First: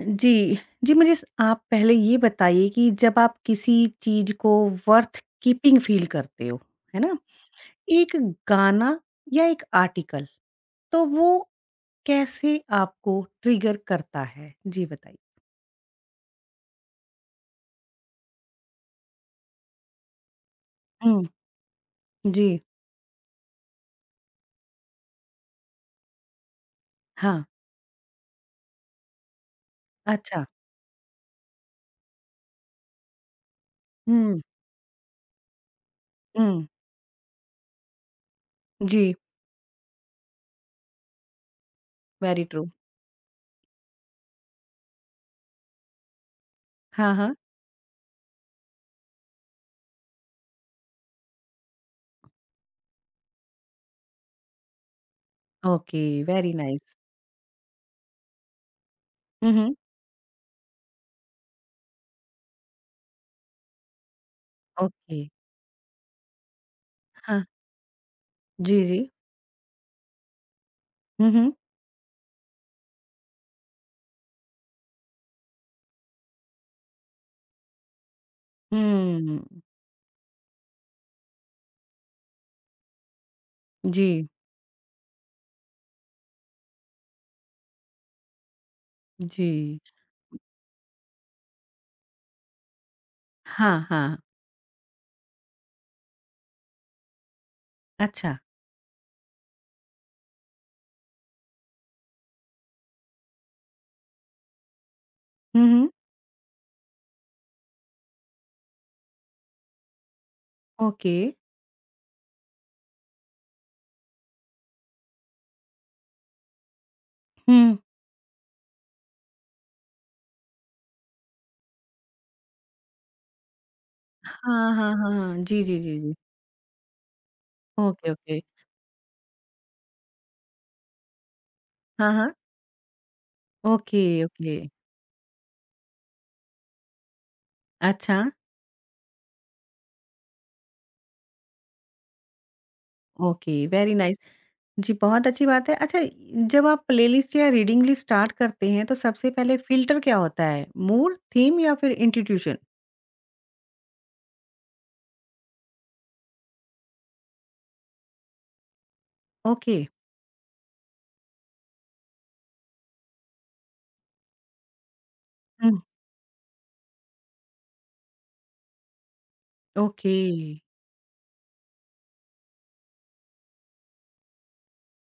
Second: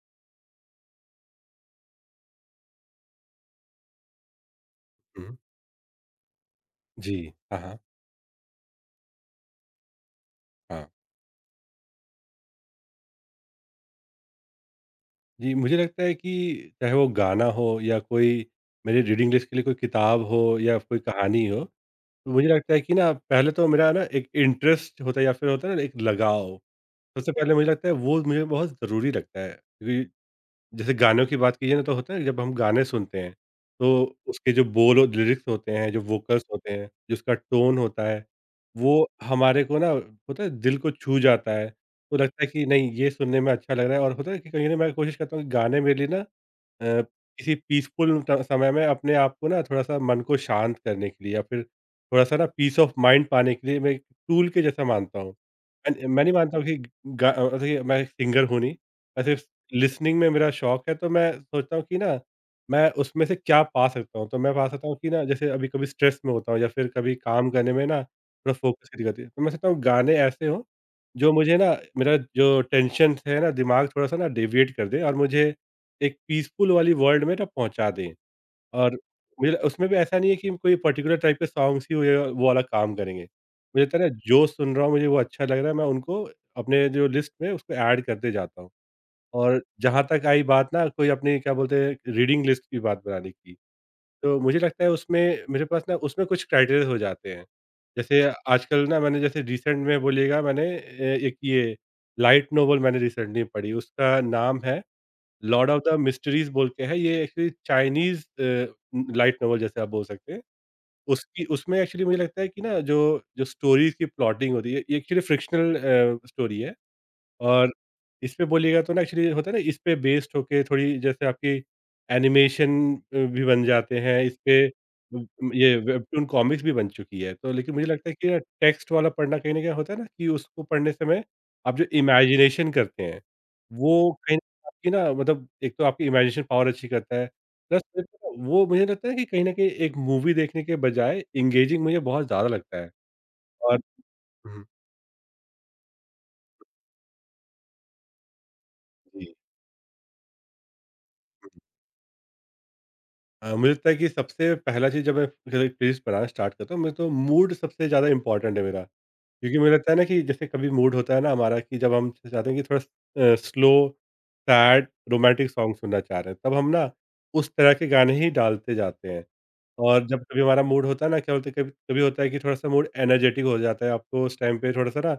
जी। जी, मुझे स आप पहले ये बताइए कि जब आप किसी चीज़ को वर्थ हुँ। कीपिंग फ़ील करते हो, है ना? जी। हाँ, हाँ, एक गाना या एक आर्टिकल, हाँ। तो वो कैसे आपको ट्रिगर करता है? जी बताइए। जी, मुझे लगता है कि चाहे वो गाना हो या कोई मेरी रीडिंग लिस्ट के लिए कोई किताब हो या कोई हुँ, कहानी हो, तो मुझे जी, लगता है कि ना पहले तो मेरा ना एक इंटरेस्ट होता है या फिर होता है ना एक लगाव। सबसे हाँ, पहले मुझे लगता है वो मुझे बहुत ज़रूरी लगता है, क्योंकि अच्छा। जैसे गानों की बात कीजिए ना, तो होता है जब हम गाने सुनते हैं, तो हुँ, उसके जो बोल और लिरिक्स होते हैं, जो वोकल्स हुँ, होते हैं, जो उसका टोन होता है, वो जी, हमारे को ना होता है, दिल को छू जाता है। तो वेरी लगता है ट्रू। कि नहीं, ये सुनने में अच्छा लग रहा है, और होता है कि कहीं न मैं कोशिश करता हूँ कि गाने मेरे लिए ना, अ, हाँ, हाँ, किसी पीसफुल ट समय में अपने आप को ना थोड़ा-सा मन को शांत करने के लिए या फिर थोड़ा-सा ना पीस ऑफ माइंड पाने के लिए मैं एक टूल के जैसा मानता हूँ। ओके, एंड मैं नहीं वेरी मानता हूँ कि नाइस। मतलब कि मैं एक सिंगर हूँ नहीं, मैं सिर्फ़ हुँ, हुँ, लिसनिंग में मेरा शौक है, तो मैं सोचता हूँ कि ना मैं उसमें से क्या पा सकता हूँ। तो मैं पा सकता हूँ कि ओके, ना, जैसे अभी कभी स्ट्रेस में होता हूँ या फिर कभी हाँ, काम करने में ना थोड़ा जी, फ़ोकस की जी। दिक्कत है। तो मैं सोचता हूँ गाने ऐसे हों हुँ, जो हुँ, मुझे ना, मेरा जो टेंशन है ना, दिमाग थोड़ा-सा ना डेविएट कर दे और मुझे एक पीसफुल वाली वर्ल्ड में ना पहुँचा दें। और हुँ, मुझे उसमें भी ऐसा नहीं है कि कोई पर्टिकुलर टाइप के सॉन्ग्स ही वो वो वाला काम करेंगे। मुझे लगता है ना, जी, जो सुन रहा हूँ मुझे वो अच्छा लग रहा है, मैं उनको अपने जो लिस्ट में उसको ऐड करते जाता हूँ। और जी। जहाँ तक आई बात ना, कोई अपनी क्या बोलते हैं रीडिंग लिस्ट की बात बनाने की, हाँ, हाँ, तो मुझे लगता है उसमें मेरे पास ना उसमें कुछ क्राइटेरिया हो जाते हैं। जैसे अच्छा। आजकल ना, मैंने जैसे रिसेंट में बोलिएगा, मैंने ए एक ये लाइट नोवेल मैंने रिसेंटली पढ़ी, उसका नाम है हुँ, लॉर्ड ऑफ हुँ। द मिस्ट्रीज़ बोल के है, ये एक्चुअली चाइनीज़ लाइट नॉवल जैसे आप बोल सकते हैं। ओके, उसकी उसमें एक्चुअली मुझे लगता है कि ना जो जो स्टोरीज़ की प्लॉटिंग होती है, ये एक्चुअली फ्रिक्शनल स्टोरी है। और हुँ। इसपे बोलिएगा तो ना एक्चुअली होता है ना, इसपे बेस्ड होके थोड़ी जैसे आपकी एनिमेशन भी बन जाते हैं, इसपे हाँ, हाँ, हाँ, उ हाँ। जी, ये जी, जी, जी। वेबटून कॉमिक्स भी बन चुकी है। तो लेकिन मुझे लगता ओके, है कि ये ओके। टेक्स्ट वाला पढ़ना कहीं न कहीं होता है ना कि उसको पढ़ने समय आप जो हाँ, हाँ। इमेजिनेशन करते हैं, ओके, वो कहीं न ओके। कहीं आपकी ना, मतलब एक तो आपकी इमेजिनेशन पावर अच्छी करता है, प्लस फिर अच्छा, वो मुझे लगता है कि कहीं न कहीं एक मूवी देखने के बजाय एंगेजिंग मुझे बहुत ज़्यादा लगता है। ओके, और। Very nice. हुँ, जी, बहुत अच्छी बात है। अच्छा, जब आप प्लेलिस्ट या रीडिंग लिस्ट स्टार्ट करते हैं, तो सबसे जी। पहले फ़िल्टर क्या होता है? मूड, थीम या फिर इंस्टीट्यूशन? मुझे लगता है कि सबसे पहला चीज़, जब मैं रील्स बनाना स्टार्ट करता हूँ, मैं तो मूड सबसे ज़्यादा इम्पोर्टेंट है मेरा। क्योंकि मुझे ओके। लगता है ना कि जैसे कभी मूड होता है ना हमारा कि जब हम चाहते हैं कि थोड़ा स्लो, सैड, रोमांटिक सॉन्ग हुँ, सुनना चाह रहे हैं, तब हम ना उस तरह के गाने ही डालते जाते हैं। और ओके। जब कभी हमारा मूड होता है ना, क्या बोलते हैं, कभी कभी होता है कि थोड़ा-सा मूड एनर्जेटिक हो जाता है, आपको उस टाइम पे थोड़ा-सा ना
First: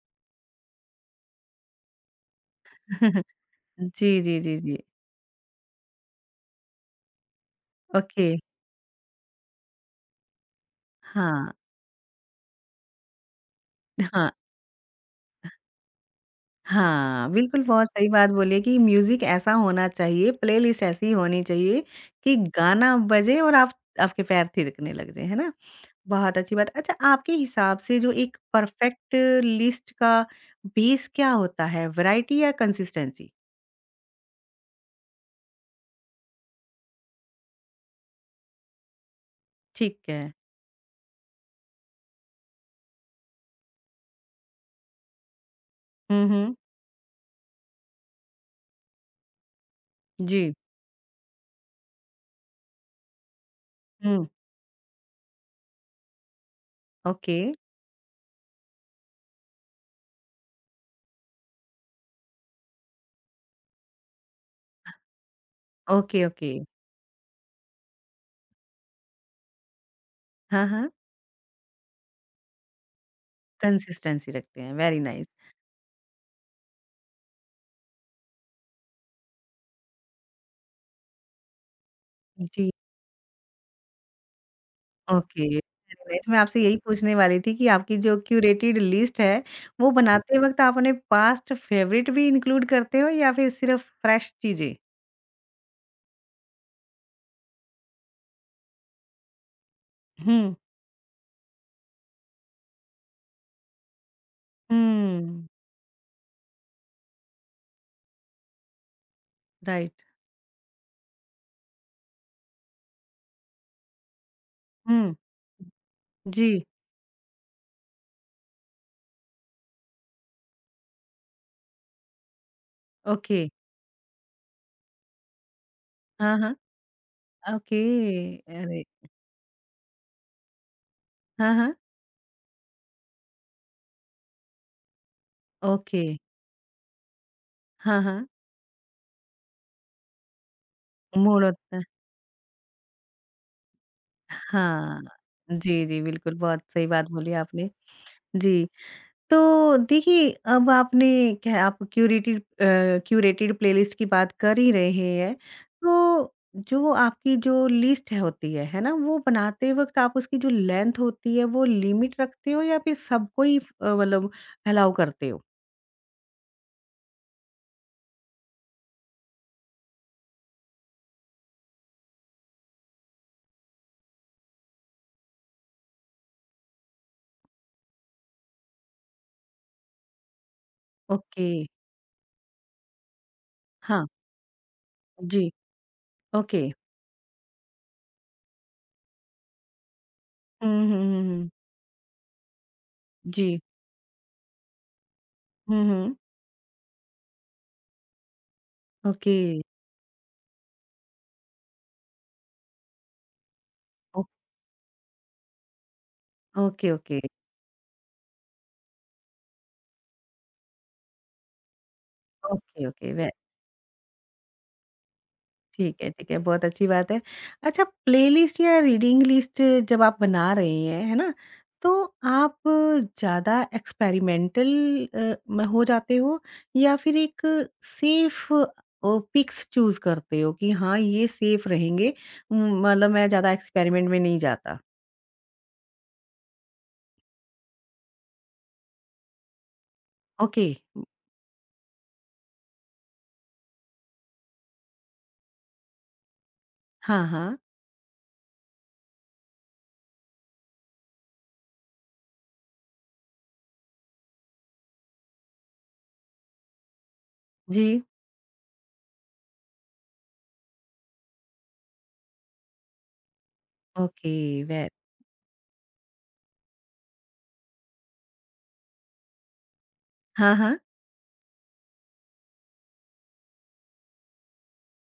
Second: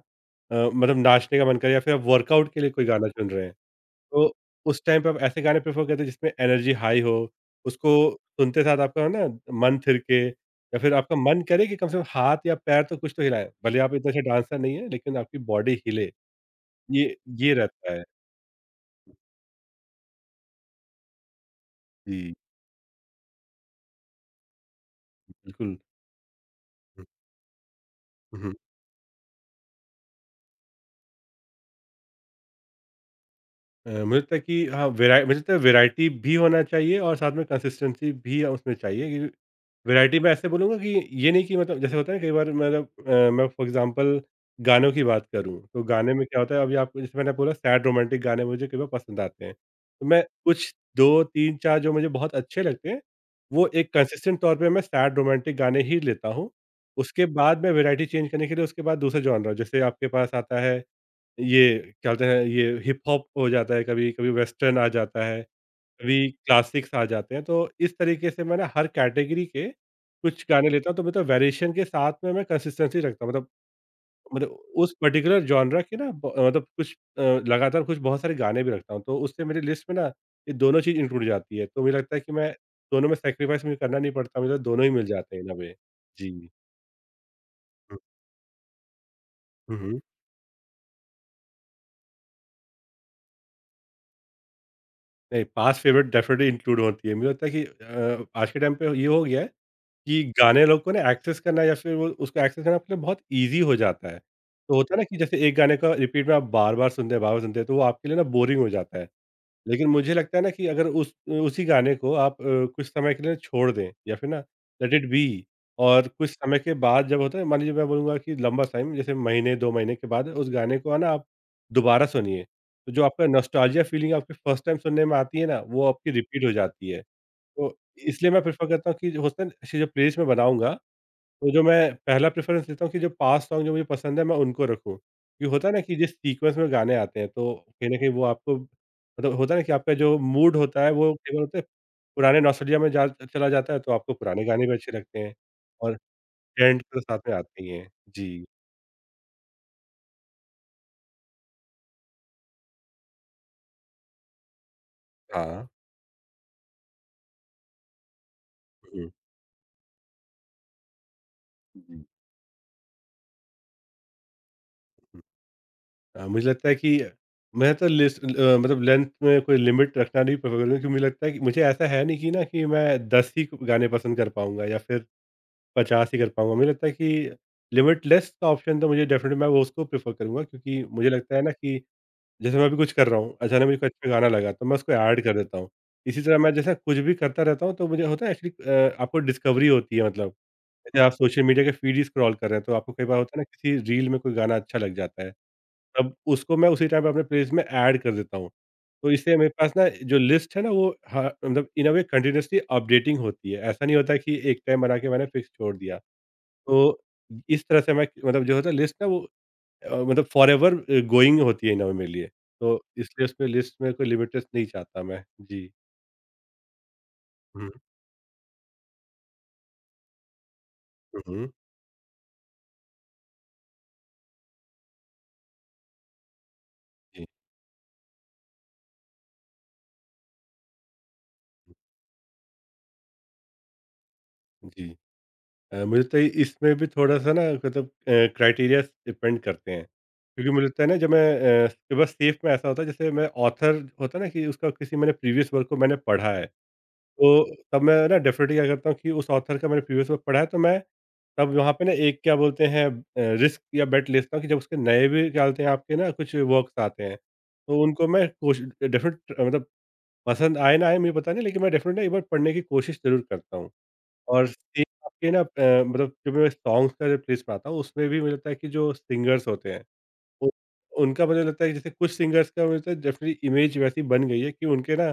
मतलब नाचने का मन करे या फिर आप वर्कआउट के लिए कोई गाना चुन रहे हैं। जी, तो जी, जी, जी। उस टाइम पे आप ऐसे गाने प्रेफ़र करते हैं जिसमें एनर्जी हाई हो, उसको ओके, सुनते साथ आपका ना मन थिरके या फिर आपका मन हाँ, करे कि कम से कम हाथ या पैर तो कुछ तो हिलाएँ। भले आप इतने अच्छे हाँ। डांसर नहीं हैं, लेकिन आपकी बॉडी हिले, ये हाँ, ये बिल्कुल, बहुत रहता है। सही बात बोली है कि म्यूज़िक ऐसा होना चाहिए, प्लेलिस्ट ऐसी होनी चाहिए कि जी, गाना बजे और आप आपके पैर थिरकने लग जाएँ, है ना? बिल्कुल। बहुत अच्छी बात। अच्छा, हुँ, आपके हिसाब से जो एक हुँ। परफेक्ट लिस्ट का बेस क्या होता है, वैरायटी या कंसिस्टेंसी? मुझे लगता है कि हाँ, वेराइ मुझे लगता है वेराइटी भी होना चाहिए और साथ में कंसिस्टेंसी भी उसमें चाहिए, क्योंकि ठीक वैराइटी है। मैं ऐसे बोलूँगा कि ये नहीं कि मतलब जैसे होता है ना कई बार मतलब मैं फॉर एग्ज़ाम्पल गानों की बात करूँ, तो गाने में हुँ, क्या होता हुँ। है, अभी आपको जैसे मैंने बोला सैड रोमांटिक गाने मुझे कई बार पसंद आते हैं। तो मैं जी। कुछ 2, 3, 4 जो मुझे बहुत अच्छे लगते हैं, वो एक हुँ, कंसिस्टेंट तौर पे मैं सैड रोमांटिक गाने ही लेता हूँ। उसके ओके। बाद मैं वैराइटी चेंज करने के लिए उसके बाद दूसरे जॉनर जैसे आपके पास आता है, ये क्या बोलते हैं, ये हिप हॉप हो जाता है कभी, कभी वेस्टर्न आ जाता है। ओके, कभी ओके। क्लासिक्स आ जाते हैं, तो इस तरीके से मैं ना हर कैटेगरी के कुछ हाँ, गाने लेता हाँ। हूँ, तो मतलब वेरिएशन के साथ में मैं कंसिस्टेंसी रखता हूँ, मतलब कंसिस्टेंसी मतलब रखते हैं, उस वेरी नाइस। पर्टिकुलर जॉनरा के ना, मतलब कुछ लगातार कुछ बहुत सारे गाने भी रखता हूँ, तो उससे मेरी लिस्ट में ना ये दोनों चीज़ इंक्लूड जाती है, तो मुझे लगता है कि मैं जी। दोनों में सेक्रीफाइस मुझे करना नहीं पड़ता, मुझे तो दोनों ही मिल जाते ओके, हैं ना। वे वेरी नाइस मैं जी। आपसे यही पूछने वाली थी कि आपकी जो क्यूरेटेड लिस्ट है, हम्म, वो हम्म। बनाते वक़्त आप अपने पास्ट फ़ेवरेट भी इंक्लूड करते हो या फिर सिर्फ़ फ्रेश चीज़ें? नहीं, पास्ट फेवरेट डेफिनेटली इंक्लूड होती है, मुझे लगता है कि आज के टाइम पे ये हो गया है कि हुँ, गाने लोग को ना एक्सेस करना या फिर वो उसको एक्सेस करना आपके लिए बहुत ईज़ी हो जाता है। तो होता है ना कि जैसे हुँ, एक गाने का रिपीट में आप बार-बार सुनते हैं, तो वो आपके लिए ना बोरिंग हो जाता है। लेकिन राइट, मुझे लगता है ना कि अगर उस उसी गाने को आप कुछ समय के लिए छोड़ दें या फिर ना लेट इट हुँ। बी, और कुछ समय जी, के बाद जब होता है, मान लीजिए, मैं बोलूँगा कि लंबा टाइम, जैसे महीने 2 महीने के बाद उस गाने को है ना, आप दोबारा सुनिए। तो जो आपका ओके, नॉस्टैल्जिया फीलिंग आपके फर्स्ट टाइम सुनने में आती है ना, वो आपकी हाँ, रिपीट हो हाँ, जाती है। तो ओके, इसलिए मैं प्रेफ़र अरे! करता हूँ कि जो होता है ना, ऐसी जो प्लेलिस्ट मैं बनाऊँगा, हाँ, तो जो हाँ, मैं पहला प्रेफ़रेंस देता हूँ कि जो पास्ट सॉन्ग जो मुझे पसंद है, मैं उनको रखूँ। ये होता है ना कि ओके, जिस सीक्वेंस में गाने आते हैं, तो कहीं न हाँ, कहीं वो हाँ, आपको मतलब होता है ना कि आपका जो मूड होता है वो कई बार मूड होता है होता है पुराने नॉस्टैल्जिया में जा चला जाता है, तो आपको पुराने गाने भी अच्छे हाँ, लगते हैं। जी, और जी, बिल्कुल, बहुत ट्रेंड सही तो बात साथ बोली में आते ही आपने। हैं। जी, जी। तो देखिए, अब आपने क्या आप क्यूरेटेड प्लेलिस्ट की बात कर ही रहे हैं, हाँ। तो जो आपकी जो लिस्ट है होती है ना? हुँ, हुँ। वो बनाते वक़्त आप उसकी जो लेंथ होती है, वो जी। लिमिट रखते हो या फिर सबको ही मतलब एलाउ करते हो? मुझे लगता है कि मैं तो लिस्ट मतलब लेंथ में कोई लिमिट रखना नहीं प्रेफ़र करूँगा, क्योंकि मुझे लगता है कि मुझे ऐसा है नहीं कि ना कि मैं 10 ही गाने पसंद कर पाऊँगा या फिर 50 ही कर पाऊँगा। मुझे लगता है कि लिमिटलेस का ऑप्शन तो मुझे डेफ़िनेटली, मैं वो उसको प्रेफ़र करूँगा, क्योंकि मुझे लगता है ओके, ना कि जैसे मैं अभी कुछ कर रहा हूँ, अचानक मुझे कोई हाँ, अच्छा गाना लगा, तो मैं उसको ऐड कर जी, देता हूँ। इसी तरह मैं ओके। जैसे कुछ भी करता रहता हूँ तो मुझे होता है एक्चुअली आपको डिस्कवरी होती है मतलब। हुँ, हुँ, जैसे आप हुँ, सोशल हुँ। मीडिया के फ़ीड ही स्क्रॉल कर रहे हैं, तो आपको कई बार होता है ना, जी। किसी रील में कोई गाना अच्छा लग जाता है। हुँ, तब हुँ। उसको मैं उसी टाइम पे अपने प्लेलिस्ट में ऐड कर देता हूँ। तो ओके, इससे मेरे पास ना जो लिस्ट है ना, वो ह मतलब इन अ वे कंटीन्यूअसली अपडेटिंग होती है। ऐसा नहीं होता है ओ कि एक टाइम बना के मैंने फिक्स छोड़ दिया। ओके, तो ओके, इस तरह से मैं मतलब जो होता है लिस्ट ना, वो मतलब फॉरएवर गोइंग होती है इन अ वे मेरे लिए। तो ओके, ओके, इसलिए वे उसमें लिस्ट में कोई लिमिटेशन नहीं चाहता मैं। जी। ठीक है, बहुत अच्छी बात है। हुँ, अच्छा प्लेलिस्ट या रीडिंग लिस्ट जब आप बना रहे हैं, है हुँ, ना? हुँ। तो आप ज़्यादा एक्सपेरिमेंटल अ, म हो जाते हो या फिर जी, एक सेफ पिक्स चूज़ करते हो कि हाँ, ये सेफ रहेंगे मतलब मैं ज़्यादा एक्सपेरिमेंट में नहीं जाता? जी। मुझे लगता है इसमें भी थोड़ा-सा ना, मतलब क्राइटेरियाज़ डिपेंड करते हैं। क्योंकि मुझे ओके। लगता है ना, जब मैं कई बार सेफ में ऐसा होता है, जैसे मैं ऑथर होता है ना कि उसका किसी मैंने प्रीवियस वर्क को मैंने पढ़ा है, हाँ, तो हाँ। तब मैं ना डेफ़िनेटली क्या करता हूँ कि उस ऑथर का मैंने प्रीवियस वर्क पढ़ा है, तो मैं तब वहाँ पे ना एक क्या बोलते हैं, रिस्क या बेट लेता हूँ कि जब उसके नए भी क्या बोलते हैं आपके ना कुछ वर्क्स आते हैं, तो जी, उनको मैं कोश डेफ़िनेट मतलब पसंद आए ना आए मुझे पता नहीं, लेकिन मैं डेफ़िनेटली एक बार पढ़ने की कोशिश ज़रूर करता हूँ। ओके, और सेम वे आपके ना मतलब जब मैं सॉन्ग्स का, जब प्लेलिस्ट बनाता हूँ, उसमें भी मुझे लगता है कि जो सिंगर्स होते हैं, उ हाँ, हाँ, उनका मुझे लगता है कि जैसे कुछ सिंगर्स का मुझे लगता है डेफ़िनेटली इमेज वैसी बन गई है कि उनके ना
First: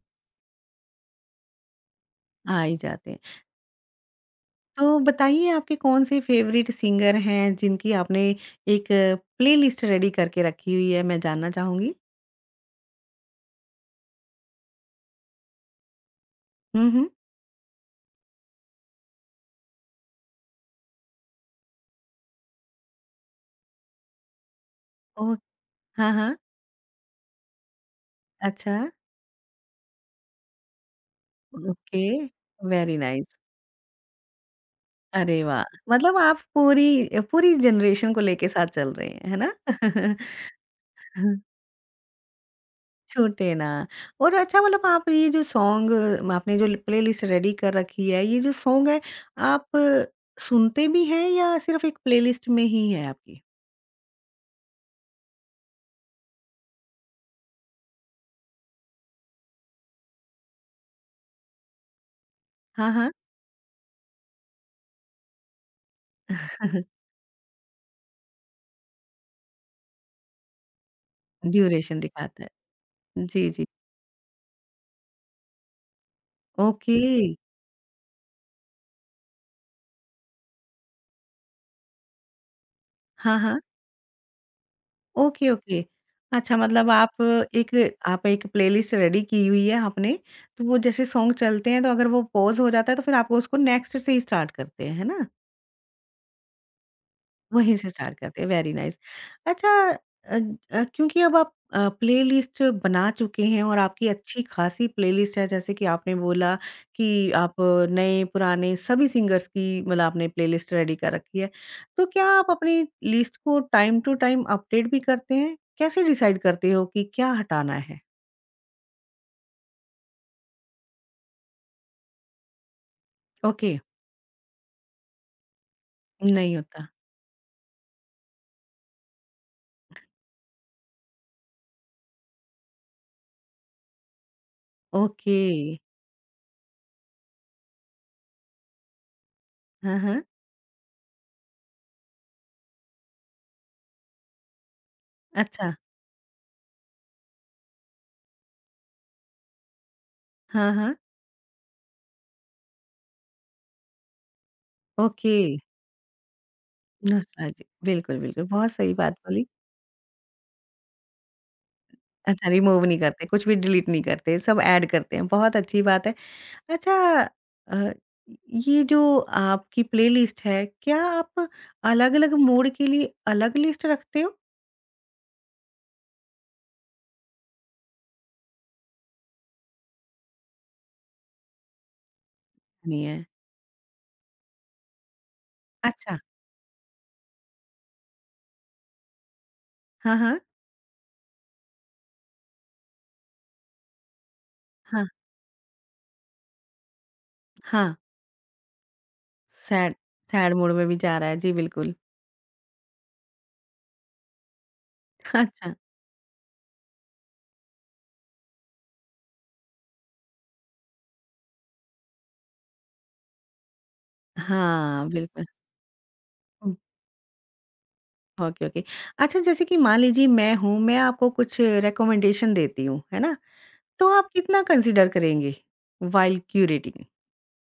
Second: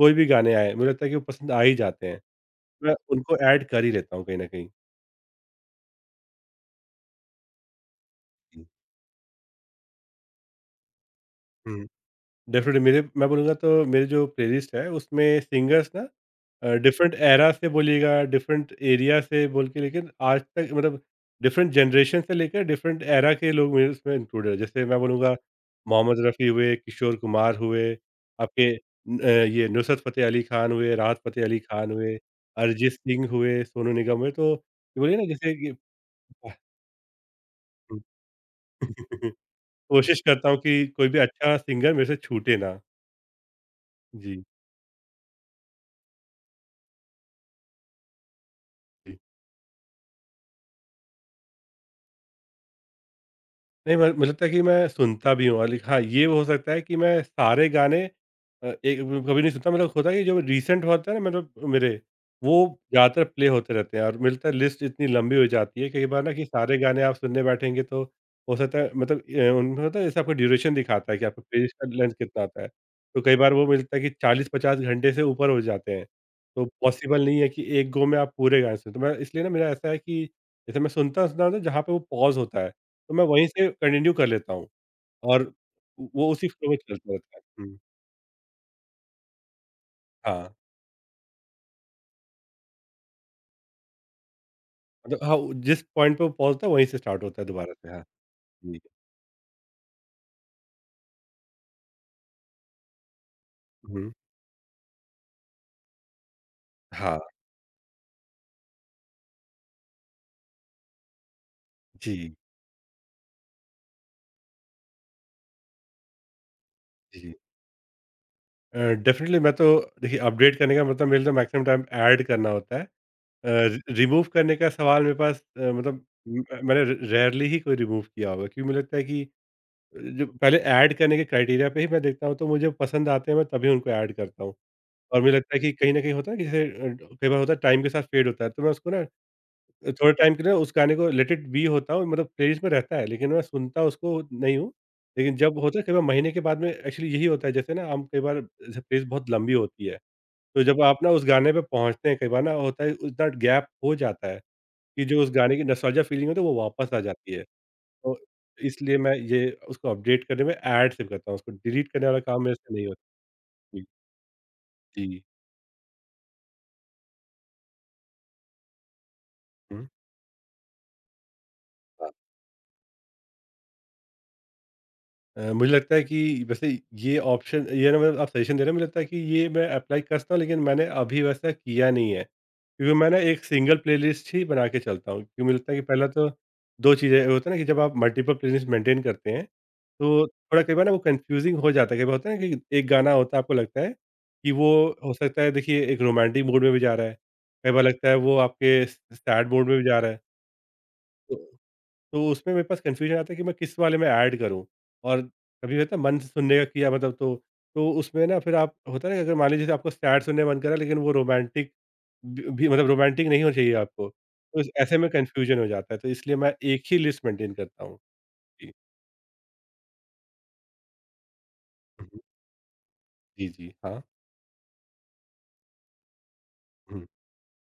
कोई भी गाने आएँ, मुझे लगता है कि वो पसंद आ ही जाते हैं। आ ही मैं जाते हैं। उनको ऐड कर ही लेता हूँ कहीं न कहीं। तो बताइए आपके कौन से फ़ेवरेट सिंगर हैं जिनकी आपने जी। एक प्लेलिस्ट रेडी करके रखी हुई है मैं जानना हुँ, चाहूँगी? डेफ़िनेटली, मेरे मैं बोलूँगा तो मेरी जो प्लेलिस्ट है, उसमें सिंगर्स ना हुँ, हुँ। डिफरेंट एरा से बोलिएगा, डिफरेंट एरिया से बोल के लेकिन आज तक मतलब डिफरेंट जनरेशन से लेकर डिफरेंट एरा के लोग मेरे उसमें इंक्लूडेड है। जैसे मैं बोलूँगा ओह! हाँ, मोहम्मद हाँ। रफ़ी हुए, किशोर कुमार हुए, आपके अच्छा, न अ, ये नुसरत फ़तेह अली खान हुए, राहत फ़तेह अली खान ओके, हुए, अरिजीत वेरी सिंह नाइस। हुए, सोनू निगम हुए, तो ये बोलिए ना अरे जैसे वाह! कि। मतलब आप पूरी पूरी जनरेशन को लेके साथ चल रहे हैं, है ना? कोशिश करता हूँ कि कोई भी अच्छा सिंगर मेरे से छूटे ना। छूटे ना और जी। अच्छा मतलब आप ये जो सॉन्ग आपने जो प्लेलिस्ट रेडी कर रखी है, ये जो सॉन्ग है आप सुनते भी हैं या सिर्फ़ एक प्लेलिस्ट में ही है आपकी? नहीं, म मुझे लगता है कि मैं सुनता भी हूँ और लेक हाँ, ये हो सकता है कि मैं सारे गाने एक कभी नहीं सुनता। मतलब होता है कि जो रिसेंट होता है ना मतलब मेरे, वो हाँ, हाँ। ज़्यादातर प्ले होते रहते हैं, और मिलता है लिस्ट इतनी लंबी हो जाती है कई बार ना कि सारे गाने आप सुनने बैठेंगे, तो हो सकता है मतलब उनमें होता है जैसे आपका ड्यूरेशन दिखाता है कि आपका प्लेलिस्ट का ड्यूरेशन लेंथ दिखाता कितना आता है। तो है। कई जी, बार वो जी। मिलता है कि 40-50 घंटे से ऊपर हो जाते हैं। तो ओके। पॉसिबल नहीं है कि एक गो में आप पूरे गाने सुनें। तो मैं इसलिए ना मेरा ऐसा है कि जैसे मैं सुनता-सुनता हूँ ना जहाँ पे वो पॉज़ होता है, तो मैं हाँ, वहीं हाँ। से कंटिन्यू कर लेता हूँ ओके, और ओके। वो उसी अच्छा फ्लो में मतलब चलता रहता है। एक हुँ, आप एक प्लेलिस्ट रेडी की हुई है आपने, हाँ, तो वो जैसे सॉन्ग चलते हैं तो अगर वो पॉज़ हो जाता है तो फिर आप उसको नेक्स्ट से ही स्टार्ट करते हैं, है मतलब ना? हाँ, वो जिस पॉइंट पे वो पॉज़ था वहीं से स्टार्ट होता है दोबारा वहीं से से। हाँ, स्टार्ट करते हैं, वेरी जी। नाइस। अच्छा अ क्योंकि अब आप प्लेलिस्ट बना चुके हैं और आपकी हुँ, अच्छी खासी प्लेलिस्ट है जैसे कि आपने बोला हाँ, कि आप नए, पुराने सभी सिंगर्स की मतलब आपने प्लेलिस्ट रेडी कर रखी है। तो क्या जी, आप अपनी लिस्ट को टाइम टू टाइम अपडेट भी करते हैं? कैसे डिसाइड करते हो कि क्या जी। हटाना है? अ, डेफ़िनिटली मैं तो देखिए, अपडेट करने का मतलब मेरे लिए मैक्सिमम टाइम ऐड करना होता है। ओके, अ, रिमूव करने का सवाल मेरे पास मतलब म नहीं मैंने होता। रेयरली ही कोई रिमूव किया होगा, क्योंकि मुझे लगता है कि जो पहले ऐड करने के क्राइटेरिया पे ही मैं देखता हूँ तो मुझे पसंद आते हैं, मैं तभी उनको ऐड करता हूँ। और मुझे ओके, लगता है कि कहीं न कहीं होता है कि जैसे कई बार होता है टाइम के साथ फेड होता है, तो मैं उसको ना हाँ, थोड़े हाँ। टाइम के लिए उस गाने को लेट इट बी होता हूँ, मतलब प्लेलिस्ट में रहता है, लेकिन मैं सुनता उसको नहीं हूँ। लेकिन जब अच्छा, होता है कई बार महीने के बाद में, एक्चुअली यही होता है, जैसे ना हम कई बार जैसे प्लेलिस्ट बहुत लंबी होती है, तो हाँ, जब हाँ। आप ना उस गाने पे पहुँचते हैं कई बार ना होता है इतना गैप हो जाता है कि जो उस ओके, गाने की नॉस्टैल्जिया फीलिंग होती है वो वापस आ जाती है। नॉस्टैल्जिक तो बिल्कुल, बिल्कुल, बहुत सही इसलिए बात मैं बोली। ये उसको अपडेट करने में ऐड सेव करता हूँ, उसको डिलीट करने वाला काम अच्छा, मेरे से रिमूव नहीं नहीं होता। करते, कुछ भी जी, डिलीट नहीं करते, सब ऐड करते जी। हैं, बहुत अच्छी बात है। अच्छा अ, ये जो आपकी हुँ। प्लेलिस्ट है, क्या आप अलग-अलग मूड के लिए अलग लिस्ट रखते हो? मुझे लगता है कि वैसे ये ऑप्शन, ये ना मतलब आप सजेशन दे रहे हैं, मुझे लगता है कि ये मैं अप्लाई कर सकता हूँ, लेकिन मैंने अभी वैसा किया नहीं है, क्योंकि नहीं मैं ना है। एक सिंगल प्लेलिस्ट ही बना के चलता हूँ, क्योंकि मुझे लगता है कि पहला अच्छा, तो दो चीज़ें होता है ना कि जब आप मल्टीपल प्लेलिस्ट मेंटेन करते हैं हाँ, तो हाँ, थोड़ा कई बार ना वो कंफ्यूजिंग हो जाता है। कई बार होता है ना कि एक गाना होता है, आपको लगता है कि वो हाँ, हो सकता है, देखिए, एक रोमांटिक मूड में भी जा रहा है, कई बार हाँ, लगता है वो आपके सैड मूड में भी सैड जा रहा है, सैड मूड में भी जा रहा तो है, जी बिल्कुल। तो उसमें मेरे पास कन्फ्यूज़न आता है कि मैं किस वाले में ऐड करूँ। और अच्छा, कभी होता है मन से सुनने का किया मतलब, तो उसमें ना फिर आप होता है ना कि अगर मान लीजिए जैसे आपको सैड सुनने का मन करा, लेकिन वो रोमांटिक मतलब रोमांटिक नहीं होना चाहिए आपको, तो ऐसे हाँ, में बिल्कुल। कन्फ्यूजन हो जाता है, तो इसलिए मैं हुँ, एक ही लिस्ट मेंटेन करता हूँ। ओके, जी। ओके। अच्छा जैसे कि मान लीजिए मैं हूँ, मैं आपको कुछ हम्म, रिकमेंडेशन देती हूँ, है ना? जी, जी, हाँ। तो आप कितना कंसीडर करेंगे व्हाइल क्यूरेटिंग? हम्म।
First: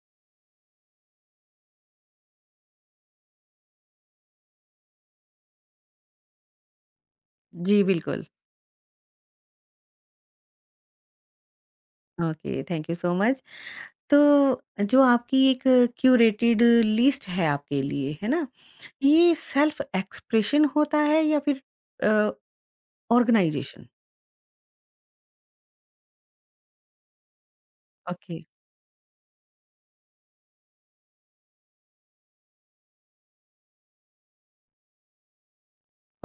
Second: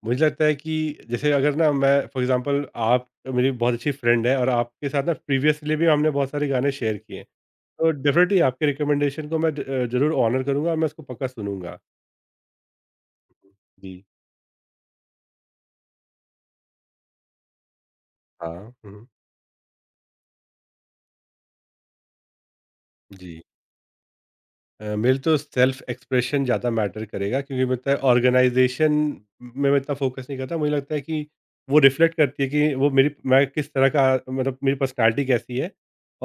मुझे लगता है कि जैसे अगर ना मैं फॉर एग्जांपल, आप मेरी बहुत अच्छी फ्रेंड है और आपके साथ ना प्रीवियसली भी हमने बहुत सारे गाने शेयर किए हैं, जी, तो बिल्कुल। डेफिनेटली आपके रिकमेंडेशन को मैं जरूर ऑनर करूंगा और मैं उसको पक्का सुनूंगा। Okay thank you so much जी। तो जो आपकी एक क्यूरेटेड लिस्ट है आपके लिए है ना हाँ, हुँ। ये सेल्फ एक्सप्रेशन होता है या फिर जी। ऑर्गेनाइजेशन मेरे तो सेल्फ एक्सप्रेशन ज़्यादा मैटर करेगा, क्योंकि मुझे लगता है ओके ऑर्गनाइज़ेशन में मैं इतना फोकस नहीं करता। मुझे लगता है कि वो रिफ्लेक्ट करती है कि वो मेरी, मैं किस तरह का, मतलब मेरी पर्सनैलिटी कैसी है,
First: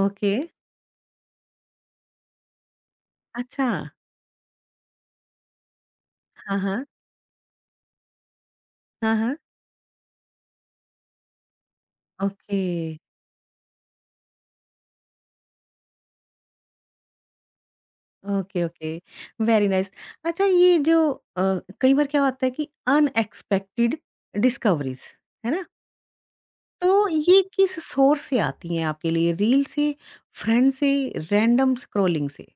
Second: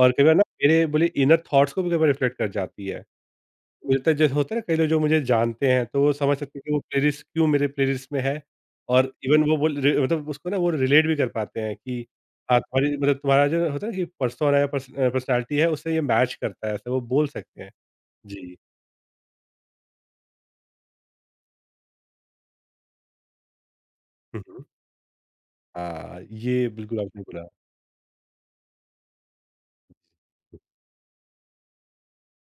और कई ओके बार ना मेरे बोलिए इनर थॉट्स को भी कई बार रिफ्लेक्ट कर जाती है। अच्छा मिलता है जैसे होता है ना, कई लोग जो मुझे जानते हैं तो वो समझ हाँ सकते हैं कि वो हाँ प्लेलिस्ट क्यों मेरे प्लेलिस्ट में है, और हाँ हाँ इवन वो मतलब उसको ना वो रिलेट भी कर पाते हैं कि हाँ, ओके तुम्हारी मतलब तुम्हारा जो होता है ना कि पर्सोना या पर्सनैलिटी है उससे ये मैच करता है, ऐसा वो बोल सकते हैं। जी। ओके ओके वेरी नाइस अच्छा ये जो अ, कई बार क्या होता है कि अनएक्सपेक्टेड हम्म, हम्म। डिस्कवरीज है ना हाँ, ये तो बिल्कुल आपने ये बोला। किस सोर्स से आती हैं आपके लिए रील से फ्रेंड से रैंडम स्क्रॉलिंग से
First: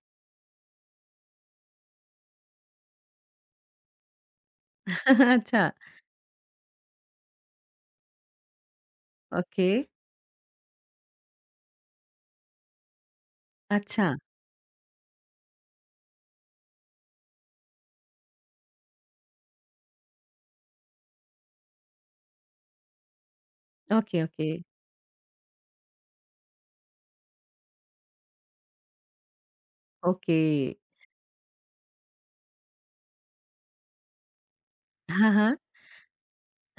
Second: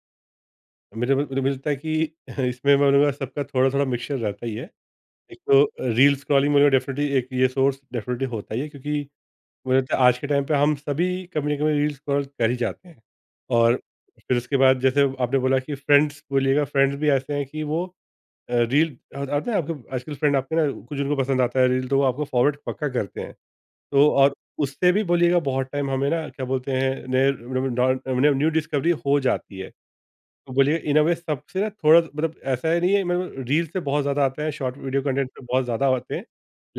मेरे मुझे मिलता है कि इसमें मैं बोलूँगा सबका थोड़ा थोड़ा मिक्सचर रहता ही है। एक तो अच्छा रील स्क्रॉलिंग में डेफिनेटली एक ये सोर्स डेफिनेटली होता ही है, क्योंकि ओके, मुझे लगता है आज के टाइम पे हम सभी कभी ना कभी रील्स स्क्रॉल कर ही जाते हैं। और अच्छा, फिर उसके बाद जैसे आपने बोला कि फ्रेंड्स, बोलिएगा फ्रेंड्स भी ऐसे हैं कि वो रील आते हैं आपके आजकल, फ्रेंड आपके ना कुछ उनको पसंद आता है रील, तो वो आपको फॉरवर्ड पक्का करते हैं। तो ओके, और ओके, उससे भी बोलिएगा बहुत टाइम हमें ना, क्या बोलते हैं, मतलब न्यू डिस्कवरी हो जाती है। ओके। तो बोलिए इन अ वे, सबसे ना थोड़ा, मतलब ऐसा ही नहीं है, मतलब रील से बहुत ज़्यादा आते हैं, शॉर्ट वीडियो कंटेंट हाँ, से हाँ, बहुत ज़्यादा आते हैं,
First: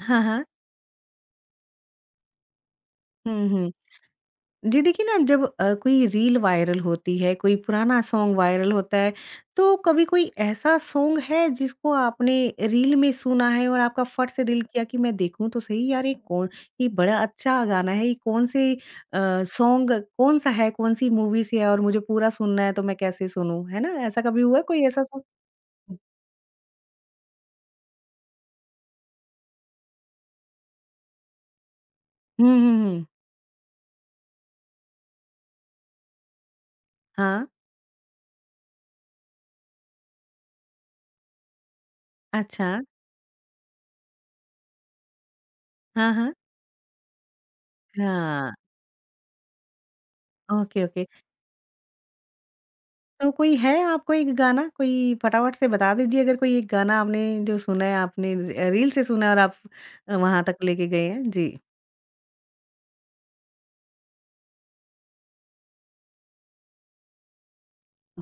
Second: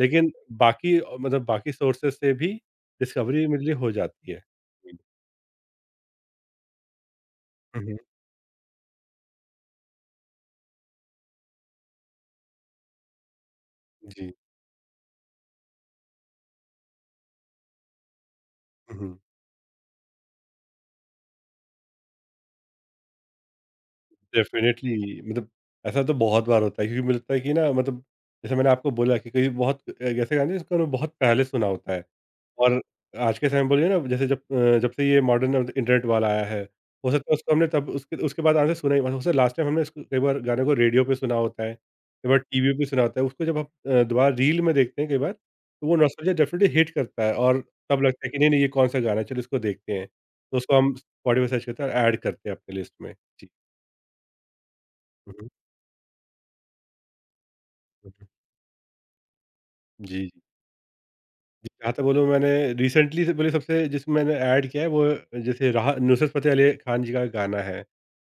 हाँ, हाँ। बाकी मतलब बाकी सोर्सेज़ से भी डिस्कवरी हुँ, मेरे हुँ। लिए हो जाती है। जी, देखिए ना जब कोई रील वायरल होती है, कोई हुँ, हुँ, पुराना सॉन्ग वायरल होता है, तो कभी कोई ऐसा सॉन्ग है जिसको आपने रील में सुना है और आपका फट जी। से दिल किया कि मैं देखूँ तो सही यार ये कौन ये बड़ा अच्छा गाना है, ये कौन से हुँ, हुँ। सॉन्ग कौन-सा है, कौन-सी मूवी से है और मुझे पूरा सुनना है तो मैं कैसे सुनूँ, है ना? ऐसा कभी हुआ कोई ऐसा डेफ़िनिटली, सॉन्ग? मतलब ऐसा तो बहुत बार होता है, क्योंकि मुझे लगता है कि ना, मतलब जैसे मैंने आपको बोला कि कई बहुत ऐसे गाने जिसको मैंने बहुत पहले सुना होता है। हुँ, हुँ, और हुँ। आज के समय में बोलिए ना, जैसे जब से ये मॉडर्न अब इंटरनेट वाला आया है, हो सकता है हाँ, उसको हमने तब उसके उसके बाद आज तक सुना ही हो सकता है, लास्ट टाइम हमने इसको, कई बार गाने को रेडियो पे सुना होता है, कई बार अच्छा। टीवी पे सुना होता है, उसको जब आप दोबारा रील में देखते हैं कई बार, तो वो हाँ, नॉस्टैल्जिया हाँ। डेफ़िनिटली हिट करता है। और तब लगता है कि हाँ, नहीं-नहीं, ये कौन-सा गाना है, चलो इसको देखते हैं। तो उसको ओके, हम ओके। स्पॉटिफ़ाई सर्च करते हैं और ऐड करते हैं अपनी लिस्ट में। तो जी। कोई है आपको एक गाना कोई हुँ, हुँ, फटाफट से बता दीजिए अगर कोई एक गाना आपने जो सुना है हुँ, हुँ। आपने री रील से सुना है और आप जी, जी। वहाँ तक लेके गए हैं? जी। जहाँ तक बोलूँ, मैंने रिसेंटली से बोलिए सबसे जिसमें मैंने ऐड किया है वो, जैसे राह नुसरत फ़तेह अली खान जी का गाना है।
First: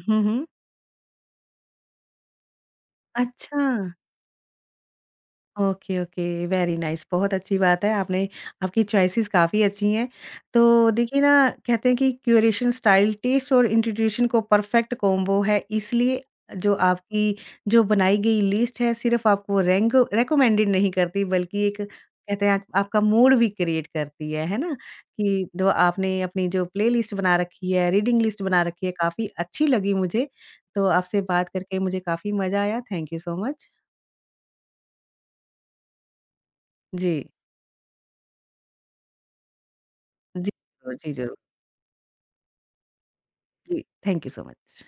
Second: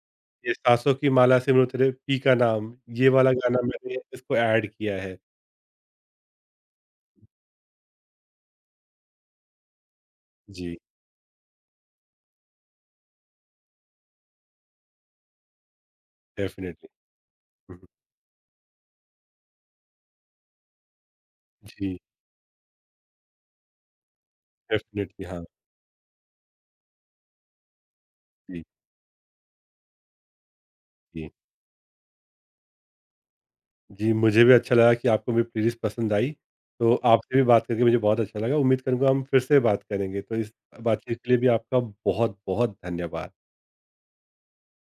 हुँ, हुँ। ये सासों की माला से मिलूँ तेरे पी का नाम, ये वाला गाना अच्छा। मैंने इसको ऐड किया है। ओके, ओके, वेरी नाइस बहुत अच्छी बात है आपने आपकी चॉइसेस काफ़ी अच्छी हैं। जी, तो देखिए ना कहते हैं कि क्यूरेशन स्टाइल, टेस्ट और इंट्यूशन को परफेक्ट कॉम्बो है इसलिए जो डेफ़िनिटली। आपकी हुँ, जो हुँ। बनाई गई लिस्ट है सिर्फ़ आपको रेंग रिकमेंडेड नहीं करती बल्कि एक जी, कहते हैं आप आपका मूड भी क्रिएट करती है ना? डेफ़िनिटली हाँ। कि जो आपने अपनी जो प्लेलिस्ट बना रखी है, रीडिंग लिस्ट बना जी, रखी है काफ़ी अच्छी लगी मुझे। तो आपसे जी। बात करके मुझे काफ़ी मज़ा आया थैंक यू सो मच। जी, मुझे भी अच्छा लगा कि आपको मेरी प्लेलिस्ट पसंद आई। तो जी। आपसे भी बात करके मुझे बहुत अच्छा लगा। उम्मीद करूँगा हम फिर से बात करेंगे। तो इस Jijo, बातचीत के Jijo, लिए भी आपका बहुत-बहुत धन्यवाद। thank you so much.